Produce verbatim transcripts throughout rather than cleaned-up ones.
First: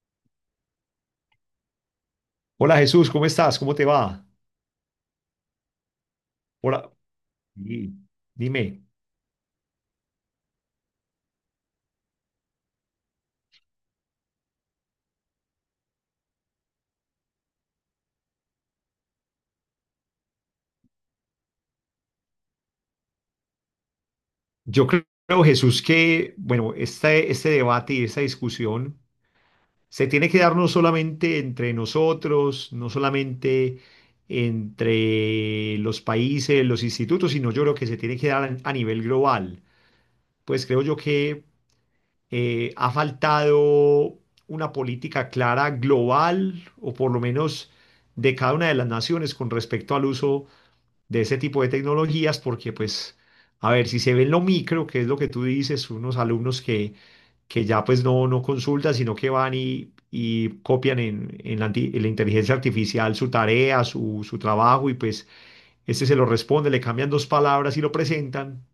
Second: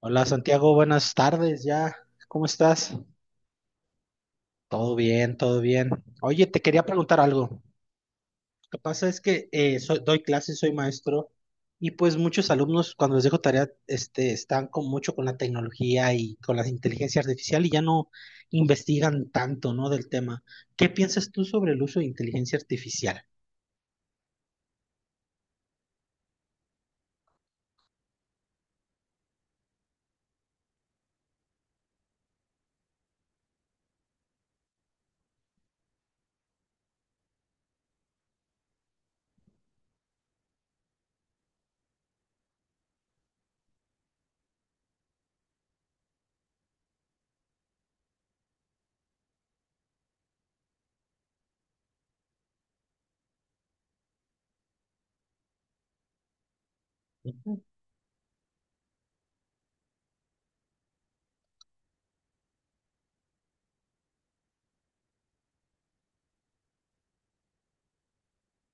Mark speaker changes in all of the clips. Speaker 1: Hola Santiago, buenas tardes ya. ¿Cómo
Speaker 2: Hola
Speaker 1: estás?
Speaker 2: Jesús, ¿cómo estás? ¿Cómo te va?
Speaker 1: Todo bien, todo bien. Oye, te quería
Speaker 2: Hola.
Speaker 1: preguntar algo.
Speaker 2: Sí,
Speaker 1: Lo que
Speaker 2: dime.
Speaker 1: pasa es que eh, soy- doy clases, soy maestro y pues muchos alumnos cuando les dejo tarea este, están con mucho con la tecnología y con la inteligencia artificial y ya no investigan tanto, ¿no?, del tema. ¿Qué piensas tú sobre el uso de inteligencia artificial?
Speaker 2: Yo creo, Jesús, que, bueno, este, este debate y esta discusión se tiene que dar no solamente entre nosotros, no solamente entre los países, los institutos, sino yo creo que se tiene que dar a nivel global. Pues creo yo que eh, ha faltado una política clara global, o por lo menos de cada una de las naciones con respecto al uso de ese tipo de tecnologías, porque pues, a ver, si se ve en lo micro, que es lo que tú dices, unos alumnos que,
Speaker 1: Ujú.
Speaker 2: que ya pues no, no consultan, sino que van y, y copian en, en la, anti- en la inteligencia artificial su tarea, su, su trabajo, y pues este se lo responde, le cambian dos palabras y lo presentan.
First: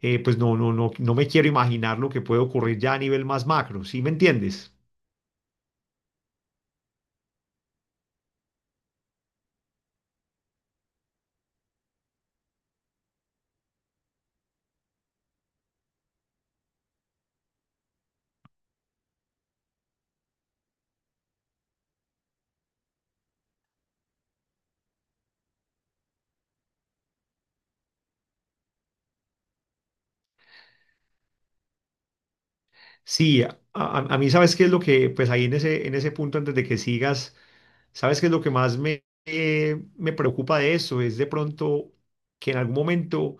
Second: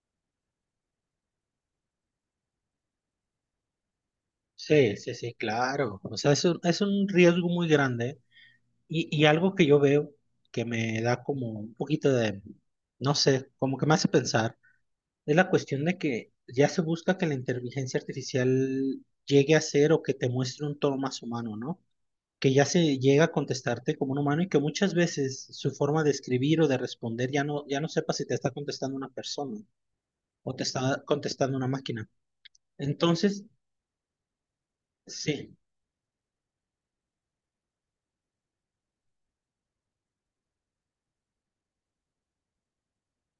Speaker 2: eh, Pues no, no, no, no me quiero imaginar lo que puede ocurrir ya a nivel más macro, ¿sí me entiendes?
Speaker 1: Sí, sí, sí, claro. O sea, es un, es un riesgo muy grande y, y algo que yo veo que me da como un poquito de, no sé, como que me hace pensar, es la cuestión de que ya se busca que la inteligencia artificial llegue a ser o que te muestre un tono más humano, ¿no? Que ya se llega a contestarte como un humano y que muchas veces su forma de escribir o de responder ya no, ya no sepa si te está contestando una persona o te está contestando una máquina.
Speaker 2: Sí,
Speaker 1: Entonces,
Speaker 2: a, a- a mí, sabes qué es lo que, pues ahí en
Speaker 1: sí,
Speaker 2: ese, en ese punto, antes de que sigas. ¿Sabes qué es lo que más me, eh, me preocupa de eso? Es de pronto que en algún momento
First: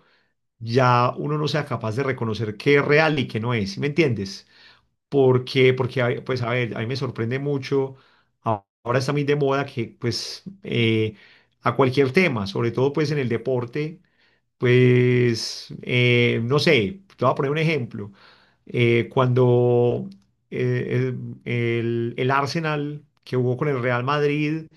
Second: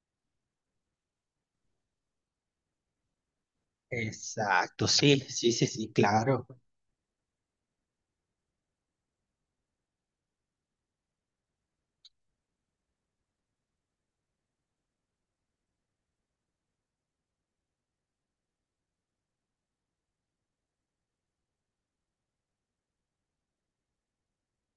Speaker 2: ya uno no sea capaz de reconocer qué es real y qué no es, ¿sí me entiendes?
Speaker 1: exacto, sí, sí, sí,
Speaker 2: Porque,
Speaker 1: sí,
Speaker 2: porque, hay- pues
Speaker 1: claro.
Speaker 2: a ver, a mí me sorprende mucho, a- ahora está muy de moda que pues eh, a cualquier tema, sobre todo pues en el deporte, pues, eh, no sé, te voy a poner un ejemplo. Eh, cuando eh, eh, el, el Arsenal que jugó con el Real Madrid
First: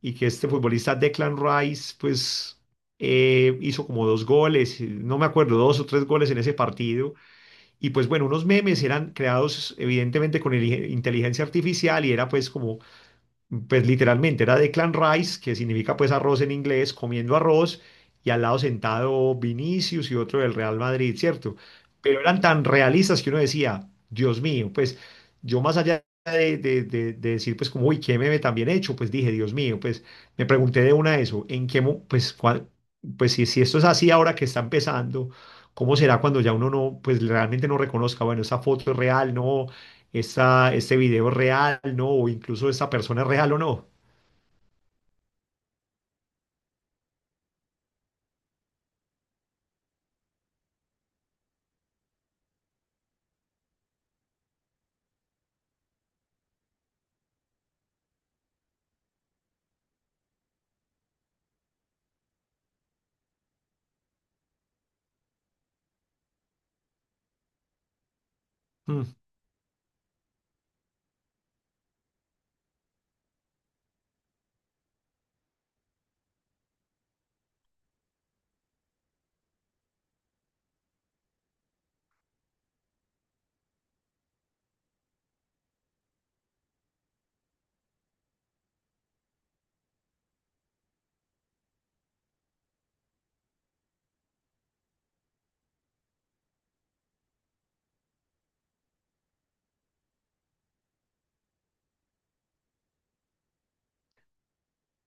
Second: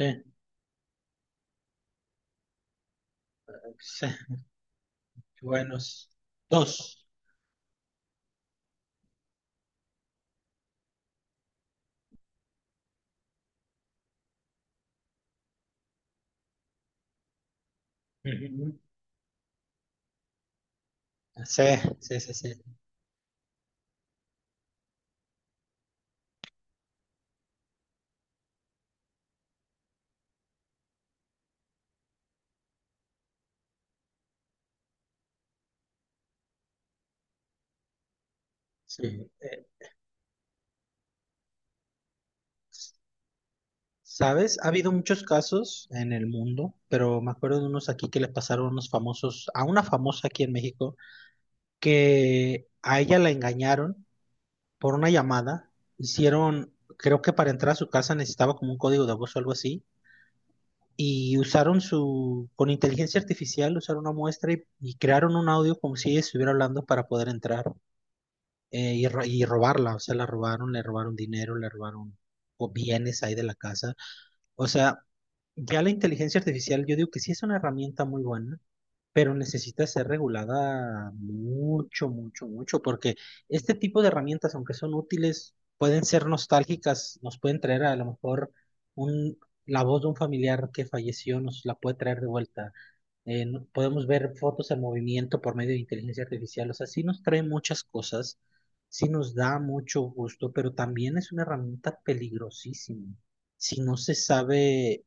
Speaker 2: y que este futbolista Declan Rice, pues eh, hizo
Speaker 1: sí,
Speaker 2: como dos goles, eh, no me acuerdo, dos o tres
Speaker 1: buenos.
Speaker 2: goles en ese
Speaker 1: Dos.
Speaker 2: partido. Y pues bueno, unos memes eran creados evidentemente con el- inteligencia artificial y era pues como, pues literalmente era de Clan Rice, que significa pues arroz en inglés, comiendo arroz, y al lado
Speaker 1: Ujú.
Speaker 2: sentado Vinicius y otro del Real Madrid, ¿cierto?
Speaker 1: Sí, sí,
Speaker 2: Pero
Speaker 1: sí,
Speaker 2: eran
Speaker 1: sí.
Speaker 2: tan realistas que uno decía, Dios mío, pues yo más allá de, de- de- de decir pues como, uy, qué meme tan bien hecho, pues dije, Dios mío, pues me pregunté de una eso, ¿en qué, mo- pues, cuál, pues si, si esto es así ahora que está empezando? ¿Cómo será cuando ya uno no, pues realmente no reconozca, bueno, esa foto es
Speaker 1: Sí.
Speaker 2: real,
Speaker 1: Eh,
Speaker 2: no, esa, ese video es real, ¿no? O incluso esa persona es real o no.
Speaker 1: ¿sabes? Ha habido muchos casos en el mundo, pero me acuerdo de unos aquí que le pasaron a unos famosos, a una famosa aquí en México, que a ella la engañaron por una llamada. Hicieron, creo que para entrar a su casa necesitaba como un código de voz o algo así. Y usaron su, con inteligencia artificial, usaron una muestra y, y crearon un audio como si ella estuviera hablando para poder entrar eh,
Speaker 2: Mm.
Speaker 1: y, ro- y robarla. O sea, la robaron, le robaron dinero, le robaron o bienes ahí de la casa. O sea, ya la inteligencia artificial, yo digo que sí es una herramienta muy buena, pero necesita ser regulada mucho, mucho, mucho, porque este tipo de herramientas, aunque son útiles, pueden ser nostálgicas, nos pueden traer a lo mejor un, la voz de un familiar que falleció, nos la puede traer de vuelta. Eh, no- podemos ver fotos en movimiento por medio de inteligencia artificial. O sea, sí nos trae muchas cosas, sí nos da mucho gusto, pero también es una herramienta peligrosísima si no se sabe,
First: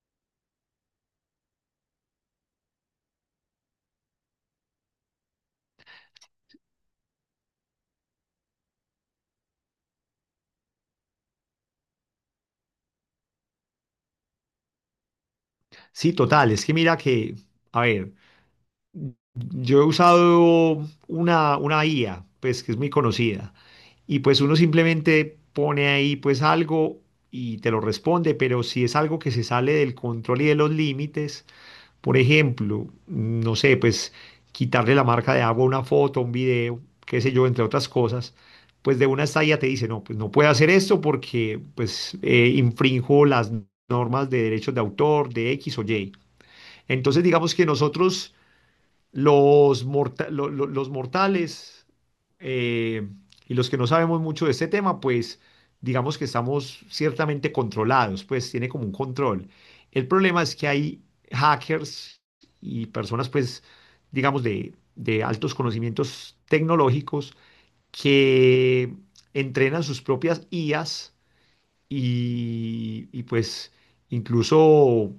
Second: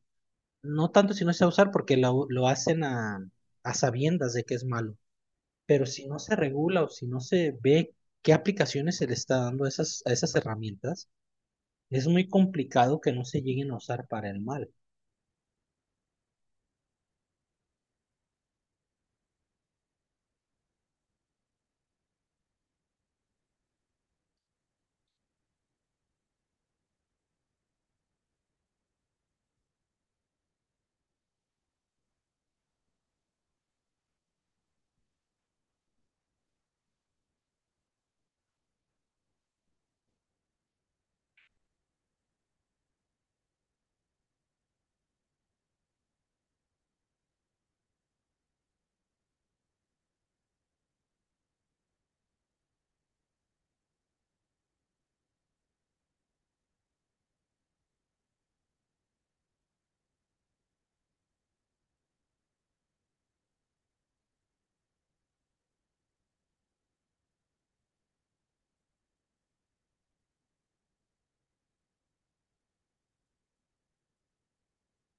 Speaker 1: no tanto si no se va a usar porque lo, lo hacen a, a sabiendas de que es malo, pero si no se regula o si no se ve qué aplicaciones se le está dando a esas, a esas herramientas, es muy complicado que no se lleguen a usar para el mal.
Speaker 2: Sí, total, es que mira que, a ver, yo he usado una, una I A, pues que es muy conocida, y pues uno simplemente pone ahí pues algo y te lo responde, pero si es algo que se sale del control y de los límites, por ejemplo, no sé, pues quitarle la marca de agua a una foto, a un video, qué sé yo, entre otras cosas, pues de una estadía te dice, no, pues no puede hacer esto porque pues eh, infrinjo las normas de derechos de autor, de X o Y. Entonces digamos que nosotros los, morta- lo- lo- los mortales, eh, y los que no sabemos mucho de este tema, pues digamos que estamos ciertamente controlados, pues tiene como un control. El problema es que hay hackers y personas, pues, digamos, de, de altos conocimientos tecnológicos que entrenan sus propias I As y, y, pues incluso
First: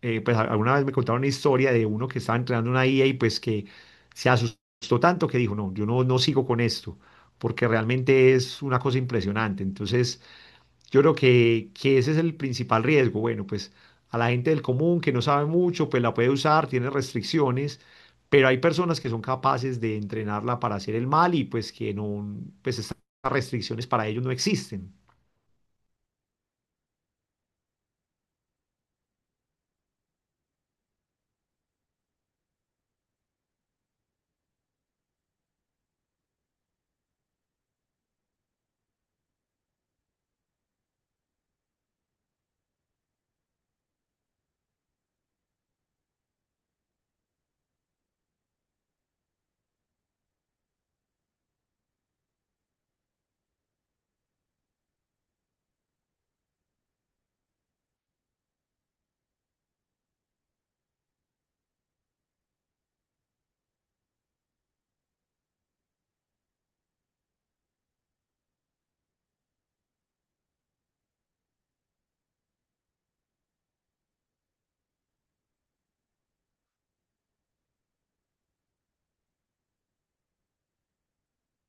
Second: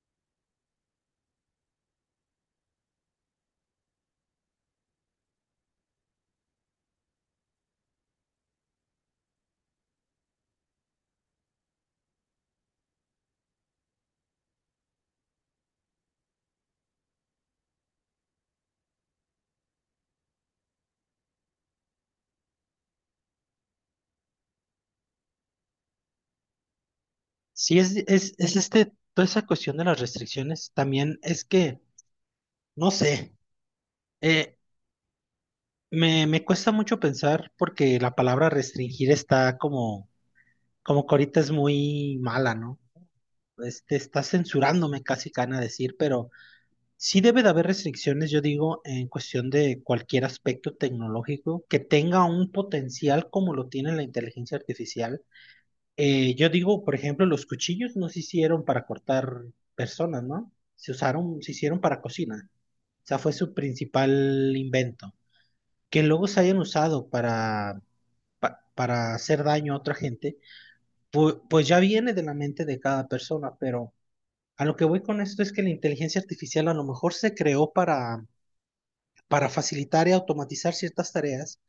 Speaker 2: eh, pues a- alguna vez me contaron una historia de uno que estaba entrenando una I A y pues que se asustó tanto que dijo, no, yo no, no sigo con esto, porque realmente es una cosa impresionante. Entonces, yo creo que, que ese es el principal riesgo. Bueno, pues a la gente del común que no sabe mucho, pues la puede usar, tiene restricciones. Pero hay personas que son capaces de entrenarla para hacer el mal y pues que no, pues estas restricciones para ellos no existen.
Speaker 1: Sí, es, es, es este, toda esa cuestión de las restricciones, también es que, no sé, eh, me, me cuesta mucho pensar porque la palabra restringir está como, como que ahorita es muy mala, ¿no? Este, está censurándome casi, Cana, decir, pero sí debe de haber restricciones, yo digo, en cuestión de cualquier aspecto tecnológico que tenga un potencial como lo tiene la inteligencia artificial. Eh, yo digo, por ejemplo, los cuchillos no se hicieron para cortar personas, ¿no? Se usaron, se hicieron para cocina. O sea, fue su principal invento. Que luego se hayan usado para, pa- para hacer daño a otra gente, pu- pues ya viene de la mente de cada persona, pero a lo que voy con esto es que la inteligencia artificial a lo mejor se creó para para facilitar y automatizar ciertas tareas,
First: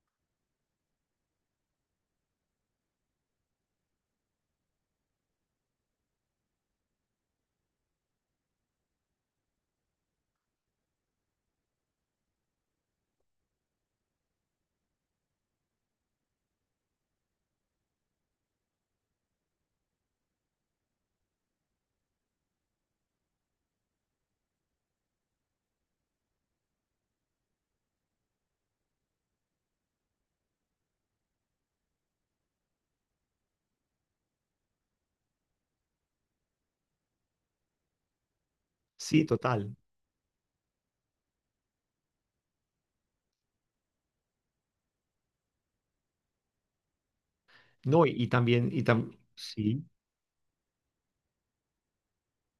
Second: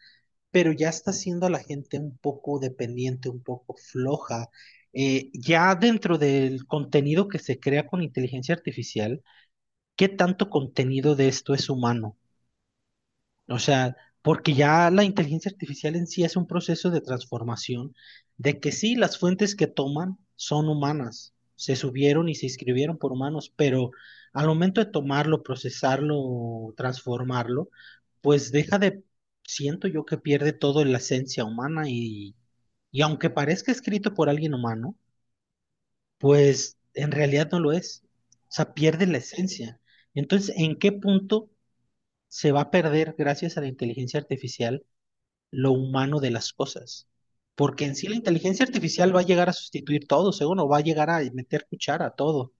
Speaker 1: pero ya está haciendo a la gente un poco dependiente, un poco floja. Eh, ya dentro del contenido que se crea con inteligencia artificial, ¿qué tanto contenido de esto es humano? O sea, porque ya la inteligencia artificial en sí es un proceso de transformación, de que sí, las fuentes que toman son humanas, se subieron y se escribieron por humanos, pero al momento de tomarlo, procesarlo, transformarlo, pues deja de, siento yo que pierde todo la esencia humana y, y aunque parezca escrito por alguien humano, pues en realidad no lo es, o sea, pierde la
Speaker 2: Sí, total.
Speaker 1: esencia. Entonces, ¿en qué punto se va a perder gracias a la inteligencia artificial lo humano de las cosas? Porque en
Speaker 2: No,
Speaker 1: sí
Speaker 2: y,
Speaker 1: la
Speaker 2: y
Speaker 1: inteligencia
Speaker 2: también, y
Speaker 1: artificial
Speaker 2: tam-
Speaker 1: va a llegar a
Speaker 2: sí,
Speaker 1: sustituir todo, según, o va a llegar a meter cuchara a todo.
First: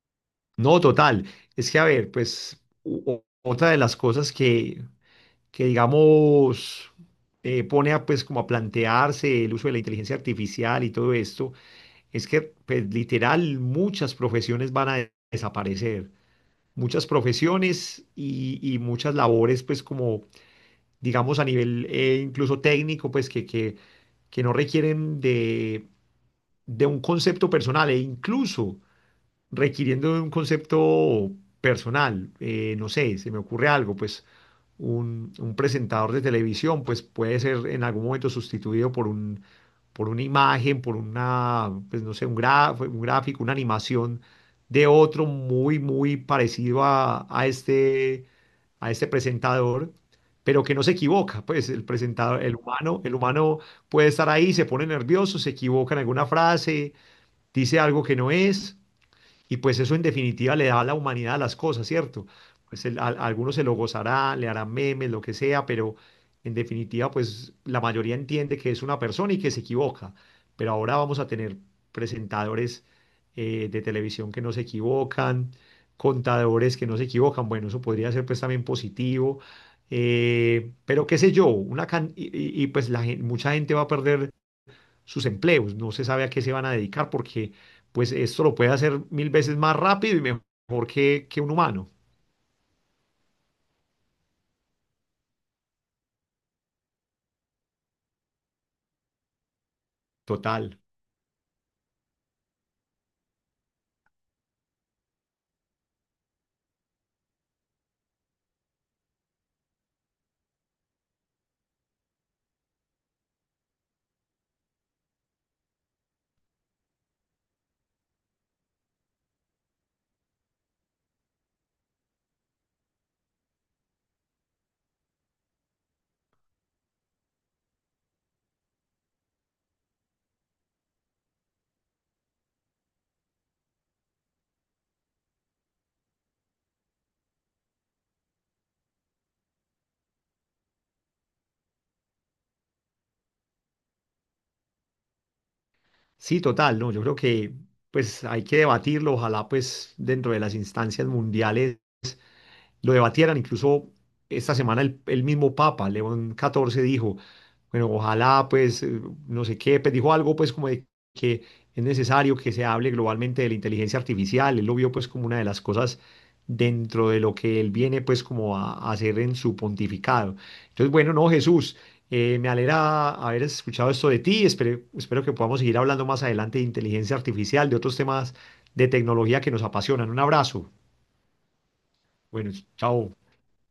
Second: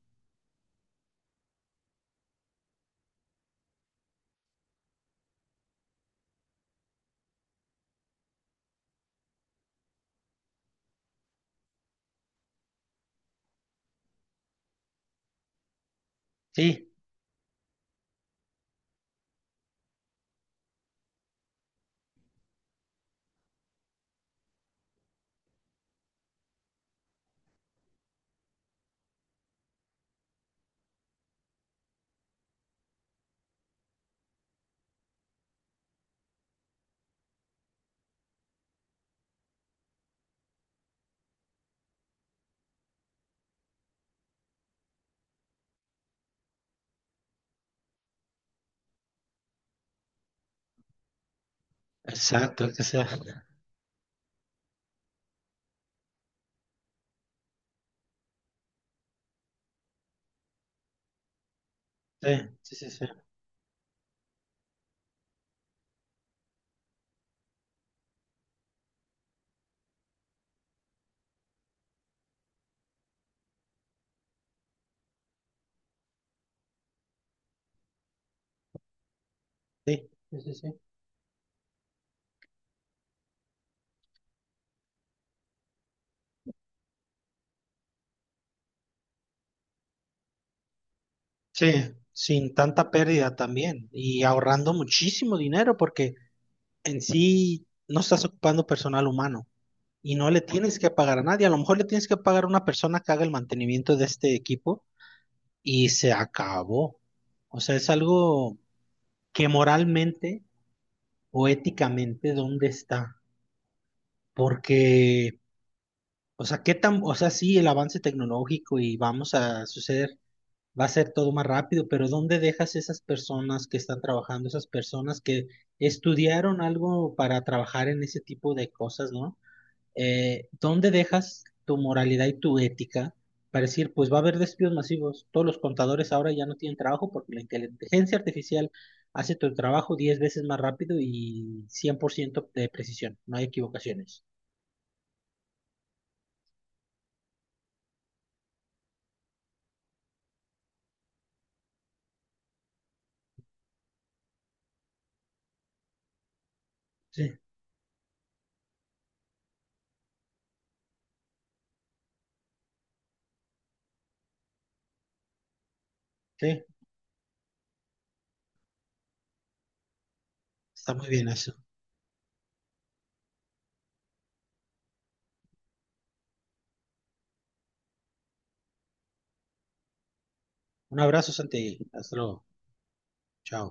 Speaker 2: no, total. Es que, a ver, pues u- o- otra de las cosas que, que digamos, eh, pone a, pues como a plantearse el uso de la inteligencia artificial y todo esto, es que, pues literal, muchas profesiones van a de- desaparecer.
Speaker 1: Sí,
Speaker 2: Muchas profesiones y, y muchas labores, pues como, digamos, a nivel eh, incluso técnico, pues que, que, que no requieren de, de un concepto personal e incluso... requiriendo de un concepto personal. Eh, no sé, se me ocurre algo, pues un, un presentador de televisión, pues puede ser en algún momento sustituido por un, por una imagen, por una, pues no sé, un gra- un gráfico, una animación de otro muy, muy parecido a, a este, a este presentador, pero que no se equivoca, pues el presentador, el
Speaker 1: exacto, que
Speaker 2: humano,
Speaker 1: sea.
Speaker 2: el humano puede estar ahí, se pone nervioso, se equivoca en alguna frase, dice algo que no es, y pues eso en definitiva le da a la humanidad a las cosas, ¿cierto?
Speaker 1: Sí, sí,
Speaker 2: Pues
Speaker 1: sí,
Speaker 2: el-
Speaker 1: sí,
Speaker 2: a, a algunos se lo gozará, le harán memes, lo que sea, pero en definitiva pues la mayoría entiende que es una persona y que se equivoca. Pero ahora vamos a tener presentadores eh, de televisión que no se equivocan, contadores que no se equivocan. Bueno, eso podría ser pues también positivo.
Speaker 1: sí, sí, sí, sí.
Speaker 2: Eh, pero qué sé yo, una can- y, y- y, pues la gen- mucha gente va a perder sus empleos. No se sabe a qué se van a dedicar porque pues esto lo puede hacer mil veces más rápido y mejor que, que un
Speaker 1: Sí,
Speaker 2: humano.
Speaker 1: sin tanta pérdida también y ahorrando muchísimo dinero porque en sí no estás ocupando personal humano y no le
Speaker 2: Total.
Speaker 1: tienes que pagar a nadie. A lo mejor le tienes que pagar a una persona que haga el mantenimiento de este equipo y se acabó. O sea, es algo que moralmente o éticamente, ¿dónde está? Porque, o sea, qué tan, o sea, sí, el avance tecnológico y vamos a suceder, va a ser todo más rápido, pero ¿dónde dejas esas personas que están trabajando, esas personas que estudiaron algo para trabajar en ese tipo de cosas, ¿no? eh, ¿dónde dejas tu moralidad y tu ética para decir, pues va a haber despidos masivos? Todos los contadores ahora ya no tienen trabajo porque la inteligencia artificial hace tu trabajo diez veces más rápido y cien por ciento de precisión, no hay equivocaciones.
Speaker 2: Sí, total, no, yo creo que pues hay que debatirlo, ojalá pues dentro de las instancias mundiales lo debatieran. Incluso esta semana el, el mismo Papa, León catorce, dijo,
Speaker 1: Sí.
Speaker 2: bueno, ojalá, pues, eh, no sé qué, pues dijo algo, pues, como de que es necesario que se hable globalmente de la inteligencia artificial. Él lo vio, pues, como una de las cosas
Speaker 1: Sí,
Speaker 2: dentro de lo que él viene, pues, como a, a hacer en su pontificado. Entonces,
Speaker 1: está muy
Speaker 2: bueno,
Speaker 1: bien
Speaker 2: no,
Speaker 1: eso.
Speaker 2: Jesús, eh, me alegra haber escuchado esto de ti. Espero, espero que podamos seguir hablando más adelante de inteligencia artificial, de otros temas de tecnología que nos apasionan. Un abrazo.
Speaker 1: Un abrazo, Santi. Hasta luego.
Speaker 2: Bueno, chao.
Speaker 1: Chao.